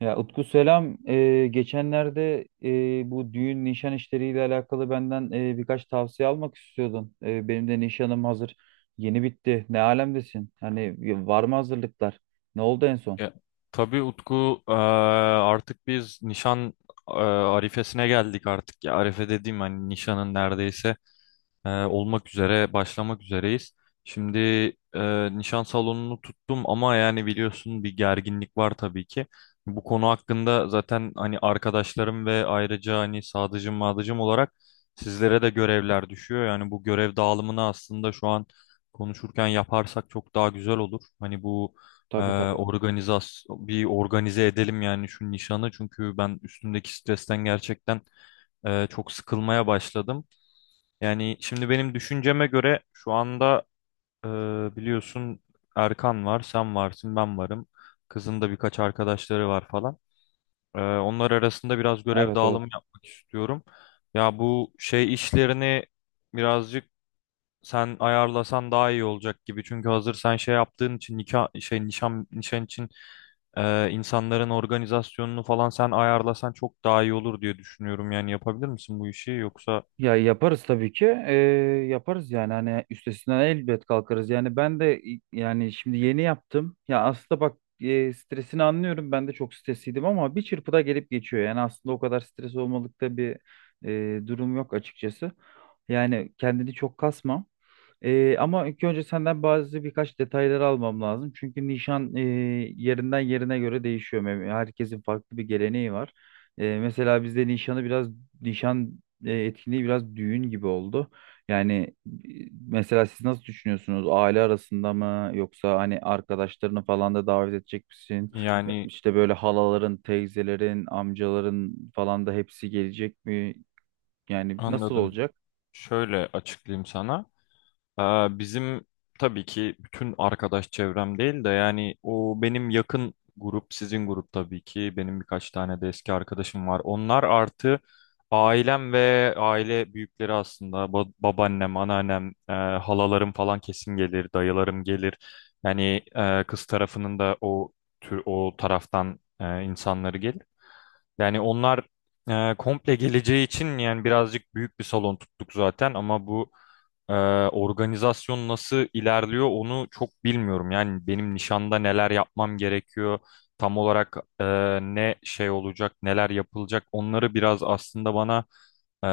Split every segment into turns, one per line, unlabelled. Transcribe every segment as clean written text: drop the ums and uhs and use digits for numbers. Ya Utku selam. Geçenlerde bu düğün nişan işleriyle alakalı benden birkaç tavsiye almak istiyordun. Benim de nişanım hazır. Yeni bitti. Ne alemdesin? Hani var mı hazırlıklar? Ne oldu en son?
Ya, tabii Utku artık biz nişan arifesine geldik artık ya. Arife dediğim hani nişanın neredeyse olmak üzere başlamak üzereyiz. Şimdi nişan salonunu tuttum ama yani biliyorsun bir gerginlik var tabii ki. Bu konu hakkında zaten hani arkadaşlarım ve ayrıca hani sadıcım madıcım olarak sizlere de görevler düşüyor. Yani bu görev dağılımını aslında şu an konuşurken yaparsak çok daha güzel olur. Hani bu e,
Tabii tabii.
organizas bir organize edelim yani şu nişanı çünkü ben üstümdeki stresten gerçekten çok sıkılmaya başladım. Yani şimdi benim düşünceme göre şu anda e, biliyorsun Erkan var, sen varsın, ben varım. Kızın da birkaç arkadaşları var falan. Onlar arasında biraz görev
Evet evet.
dağılımı yapmak istiyorum. Ya bu şey işlerini birazcık sen ayarlasan daha iyi olacak gibi. Çünkü hazır sen şey yaptığın için nikah şey nişan için insanların organizasyonunu falan sen ayarlasan çok daha iyi olur diye düşünüyorum. Yani yapabilir misin bu işi yoksa
Ya yaparız tabii ki. Yaparız yani hani üstesinden elbet kalkarız. Yani ben de yani şimdi yeni yaptım. Ya aslında bak, stresini anlıyorum. Ben de çok stresliydim ama bir çırpıda gelip geçiyor. Yani aslında o kadar stres olmalıkta bir durum yok açıkçası. Yani kendini çok kasma. Ama ilk önce senden bazı birkaç detayları almam lazım. Çünkü nişan yerinden yerine göre değişiyor. Herkesin farklı bir geleneği var. Mesela bizde nişanı biraz nişan etkinliği biraz düğün gibi oldu. Yani, e, mesela siz nasıl düşünüyorsunuz? Aile arasında mı yoksa hani arkadaşlarını falan da davet edecek misin? Ya
yani
İşte böyle halaların, teyzelerin, amcaların falan da hepsi gelecek mi? Yani nasıl
anladım.
olacak?
Şöyle açıklayayım sana. Aa, bizim tabii ki bütün arkadaş çevrem değil de yani o benim yakın grup, sizin grup tabii ki. Benim birkaç tane de eski arkadaşım var. Onlar artı ailem ve aile büyükleri aslında. Babaannem, anneannem, halalarım falan kesin gelir, dayılarım gelir. Yani kız tarafının da o tür o taraftan insanları gelir. Yani onlar komple geleceği için yani birazcık büyük bir salon tuttuk zaten ama bu ee, organizasyon nasıl ilerliyor onu çok bilmiyorum. Yani benim nişanda neler yapmam gerekiyor, tam olarak ne şey olacak, neler yapılacak onları biraz aslında bana e,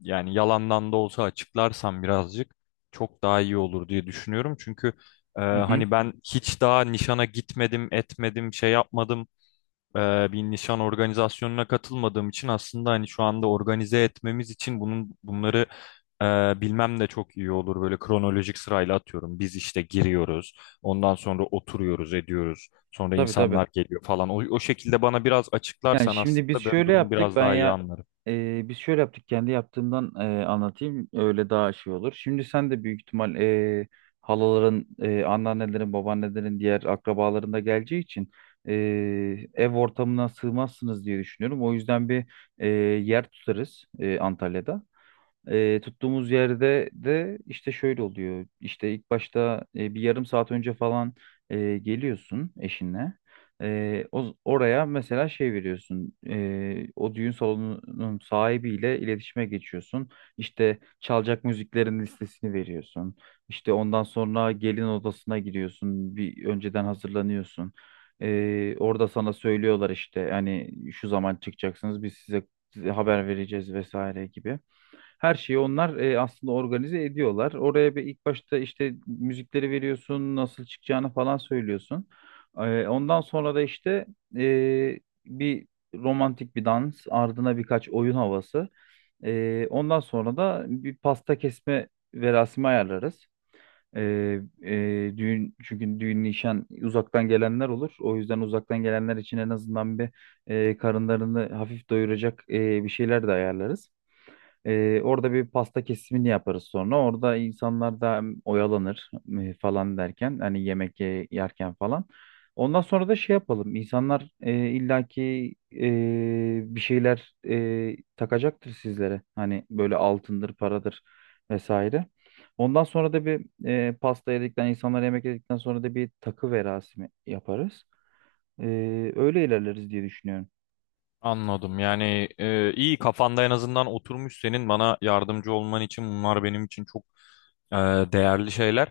yani yalandan da olsa açıklarsan birazcık çok daha iyi olur diye düşünüyorum. Çünkü
Hı hı.
hani ben hiç daha nişana gitmedim, etmedim, şey yapmadım bir nişan organizasyonuna katılmadığım için aslında hani şu anda organize etmemiz için bunları bilmem de çok iyi olur. Böyle kronolojik sırayla atıyorum. Biz işte giriyoruz. Ondan sonra oturuyoruz, ediyoruz. Sonra
Tabii tabii.
insanlar geliyor falan. O şekilde bana biraz
Yani
açıklarsan
şimdi biz
aslında ben
şöyle
durum
yaptık.
biraz
Ben
daha iyi
ya
anlarım.
biz şöyle yaptık. Kendi yaptığımdan, anlatayım. Öyle daha şey olur. Şimdi sen de büyük ihtimal halaların, anneannelerin, babaannelerin, diğer akrabaların da geleceği için e, ev ortamına sığmazsınız diye düşünüyorum. O yüzden bir yer tutarız, Antalya'da. Tuttuğumuz yerde de işte şöyle oluyor. İşte ilk başta, bir yarım saat önce falan geliyorsun eşinle. Oraya mesela şey veriyorsun. O düğün salonunun sahibiyle iletişime geçiyorsun. İşte çalacak müziklerin listesini veriyorsun. İşte ondan sonra gelin odasına gidiyorsun. Bir önceden hazırlanıyorsun. Orada sana söylüyorlar, işte hani şu zaman çıkacaksınız, biz size haber vereceğiz vesaire gibi. Her şeyi onlar, aslında organize ediyorlar. Oraya bir ilk başta işte müzikleri veriyorsun, nasıl çıkacağını falan söylüyorsun. Ondan sonra da işte e, bir romantik bir dans, ardına birkaç oyun havası. Ondan sonra da bir pasta kesme verasimi ayarlarız. E, e, düğün çünkü düğün nişan uzaktan gelenler olur. O yüzden uzaktan gelenler için en azından bir karınlarını hafif doyuracak bir şeyler de ayarlarız. Orada bir pasta kesimini yaparız sonra. Orada insanlar da hem oyalanır falan derken hani yemek yerken falan. Ondan sonra da şey yapalım. İnsanlar, illaki bir şeyler takacaktır sizlere. Hani böyle altındır, paradır vesaire. Ondan sonra da bir, pasta yedikten, insanlar yemek yedikten sonra da bir takı verasimi yaparız. E, Öyle ilerleriz diye düşünüyorum.
Anladım. Yani iyi kafanda en azından oturmuş, senin bana yardımcı olman için bunlar benim için çok e, değerli şeyler.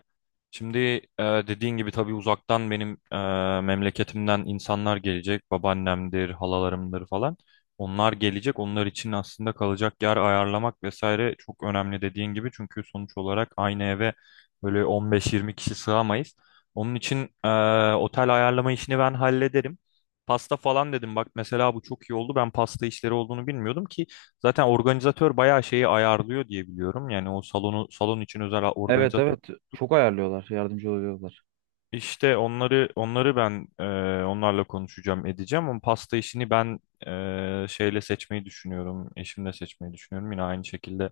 Şimdi dediğin gibi tabii uzaktan benim memleketimden insanlar gelecek. Babaannemdir, halalarımdır falan. Onlar gelecek. Onlar için aslında kalacak yer ayarlamak vesaire çok önemli dediğin gibi. Çünkü sonuç olarak aynı eve böyle 15-20 kişi sığamayız. Onun için e, otel ayarlama işini ben hallederim. Pasta falan dedim bak, mesela bu çok iyi oldu. Ben pasta işleri olduğunu bilmiyordum ki zaten organizatör bayağı şeyi ayarlıyor diye biliyorum. Yani o salon için özel
Evet
organizatör
evet,
tuttu.
çok ayarlıyorlar, yardımcı oluyorlar.
İşte onları ben onlarla konuşacağım edeceğim, ama pasta işini ben e, şeyle seçmeyi düşünüyorum eşimle seçmeyi düşünüyorum, yine aynı şekilde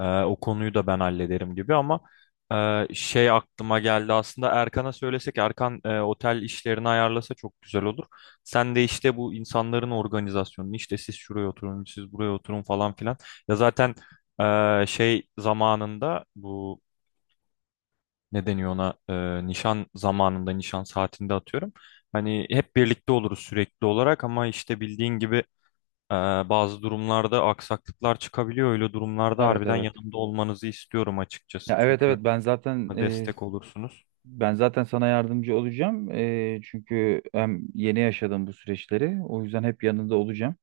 o konuyu da ben hallederim gibi, ama şey aklıma geldi aslında, Erkan'a söylesek Erkan otel işlerini ayarlasa çok güzel olur. Sen de işte bu insanların organizasyonunu, işte siz şuraya oturun siz buraya oturun falan filan, ya zaten şey zamanında, bu ne deniyor ona, nişan zamanında nişan saatinde atıyorum. Hani hep birlikte oluruz sürekli olarak, ama işte bildiğin gibi e, bazı durumlarda aksaklıklar çıkabiliyor. Öyle durumlarda
Evet
harbiden
evet.
yanımda olmanızı istiyorum açıkçası,
Ya evet
çünkü
evet,
destek olursunuz.
ben zaten sana yardımcı olacağım. Çünkü hem yeni yaşadım bu süreçleri. O yüzden hep yanında olacağım.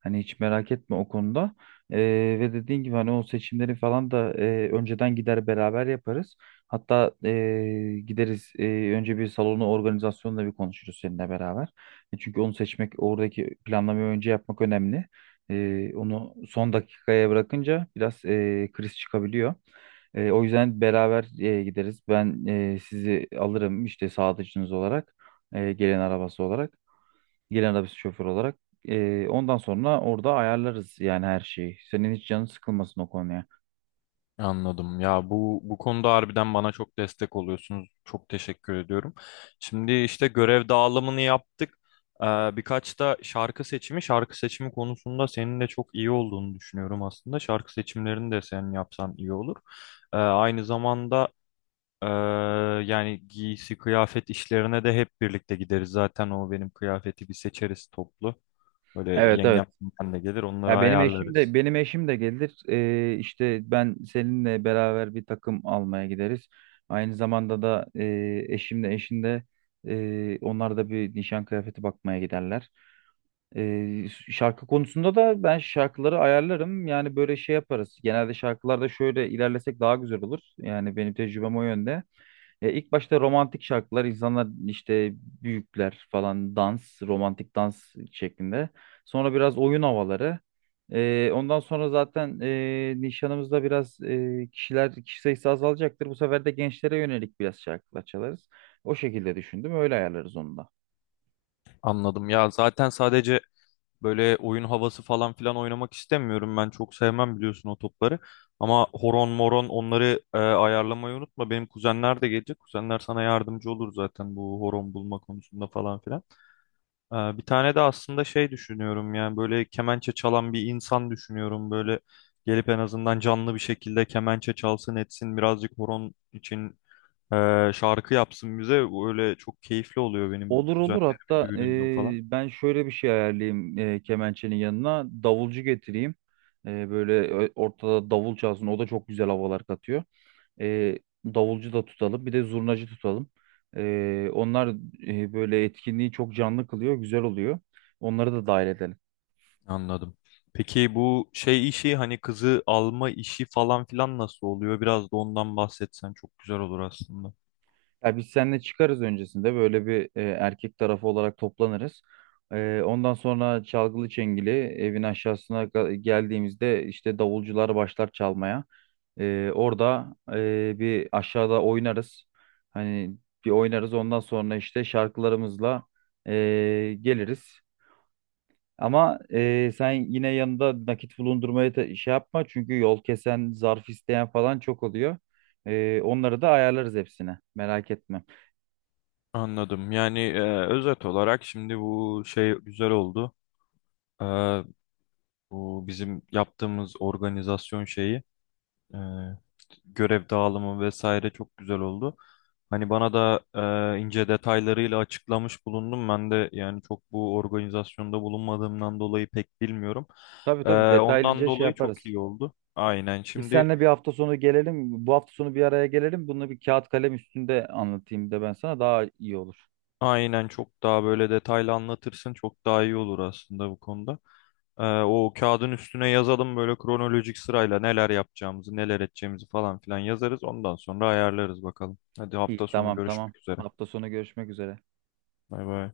Hani hiç merak etme o konuda. E, Ve dediğin gibi hani o seçimleri falan da, önceden gider beraber yaparız. Hatta gideriz, önce bir salonu organizasyonla bir konuşuruz seninle beraber. Çünkü onu seçmek, oradaki planlamayı önce yapmak önemli. Onu son dakikaya bırakınca biraz kriz çıkabiliyor. O yüzden beraber gideriz. Ben sizi alırım işte sağdıcınız olarak, gelen arabası olarak, gelen arabası şoför olarak. Ondan sonra orada ayarlarız yani her şeyi. Senin hiç canın sıkılmasın o konuya.
Anladım. Ya bu bu konuda harbiden bana çok destek oluyorsunuz. Çok teşekkür ediyorum. Şimdi işte görev dağılımını yaptık. Ee, Birkaç da şarkı seçimi, şarkı seçimi konusunda senin de çok iyi olduğunu düşünüyorum aslında. Şarkı seçimlerini de sen yapsan iyi olur. Aynı zamanda ee, yani giysi, kıyafet işlerine de hep birlikte gideriz. Zaten o benim kıyafeti bir seçeriz toplu. Böyle
Evet evet.
yengem ben de gelir, onları
Ya
ayarlarız.
benim eşim de gelir. İşte ben seninle beraber bir takım almaya gideriz. Aynı zamanda da, eşim de eşin de, onlar da bir nişan kıyafeti bakmaya giderler. Ee, Şarkı konusunda da ben şarkıları ayarlarım. Yani böyle şey yaparız. Genelde şarkılarda şöyle ilerlesek daha güzel olur. Yani benim tecrübem o yönde. İlk başta romantik şarkılar, insanlar işte büyükler falan dans, romantik dans şeklinde. Sonra biraz oyun havaları. Ondan sonra zaten nişanımızda biraz, kişi sayısı azalacaktır. Bu sefer de gençlere yönelik biraz şarkılar çalarız. O şekilde düşündüm. Öyle ayarlarız onu da.
Anladım. Ya zaten sadece böyle oyun havası falan filan oynamak istemiyorum. Ben çok sevmem biliyorsun o topları. Ama horon moron onları ayarlamayı unutma. Benim kuzenler de gelecek. Kuzenler sana yardımcı olur zaten bu horon bulma konusunda falan filan. Bir tane de aslında şey düşünüyorum, yani böyle kemençe çalan bir insan düşünüyorum. Böyle gelip en azından canlı bir şekilde kemençe çalsın etsin, birazcık horon için şarkı yapsın bize. Öyle çok keyifli oluyor benim
Olur olur,
kuzenlerimin
hatta
düğününden falan.
ben şöyle bir şey ayarlayayım, kemençenin yanına davulcu getireyim. Böyle ortada davul çalsın, o da çok güzel havalar katıyor. Eee, Davulcu da tutalım, bir de zurnacı tutalım. Onlar böyle etkinliği çok canlı kılıyor, güzel oluyor, onları da dahil edelim.
Anladım. Peki bu şey işi, hani kızı alma işi falan filan nasıl oluyor? Biraz da ondan bahsetsen çok güzel olur aslında.
Ya biz seninle çıkarız öncesinde, böyle bir erkek tarafı olarak toplanırız. Ondan sonra çalgılı çengeli evin aşağısına geldiğimizde işte davulcular başlar çalmaya. Orada bir aşağıda oynarız. Hani bir oynarız, ondan sonra işte şarkılarımızla geliriz. Ama sen yine yanında nakit bulundurmaya da şey yapma, çünkü yol kesen, zarf isteyen falan çok oluyor. Onları da ayarlarız, hepsine merak etme.
Anladım. Yani özet olarak şimdi bu şey güzel oldu. E, Bu bizim yaptığımız organizasyon şeyi, görev dağılımı vesaire çok güzel oldu. Hani bana da ince detaylarıyla açıklamış bulundum. Ben de yani çok bu organizasyonda bulunmadığımdan dolayı pek bilmiyorum.
Tabii
E,
tabii,
Ondan
detaylıca şey
dolayı çok
yaparız.
iyi oldu.
Biz seninle bir hafta sonu gelelim. Bu hafta sonu bir araya gelelim. Bunu bir kağıt kalem üstünde anlatayım da ben sana, daha iyi olur.
Aynen, çok daha böyle detaylı anlatırsın çok daha iyi olur aslında bu konuda. O kağıdın üstüne yazalım böyle kronolojik sırayla neler yapacağımızı neler edeceğimizi falan filan yazarız. Ondan sonra ayarlarız bakalım. Hadi,
İyi,
hafta sonu
tamam tamam.
görüşmek üzere.
Hafta sonu görüşmek üzere.
Bay bay.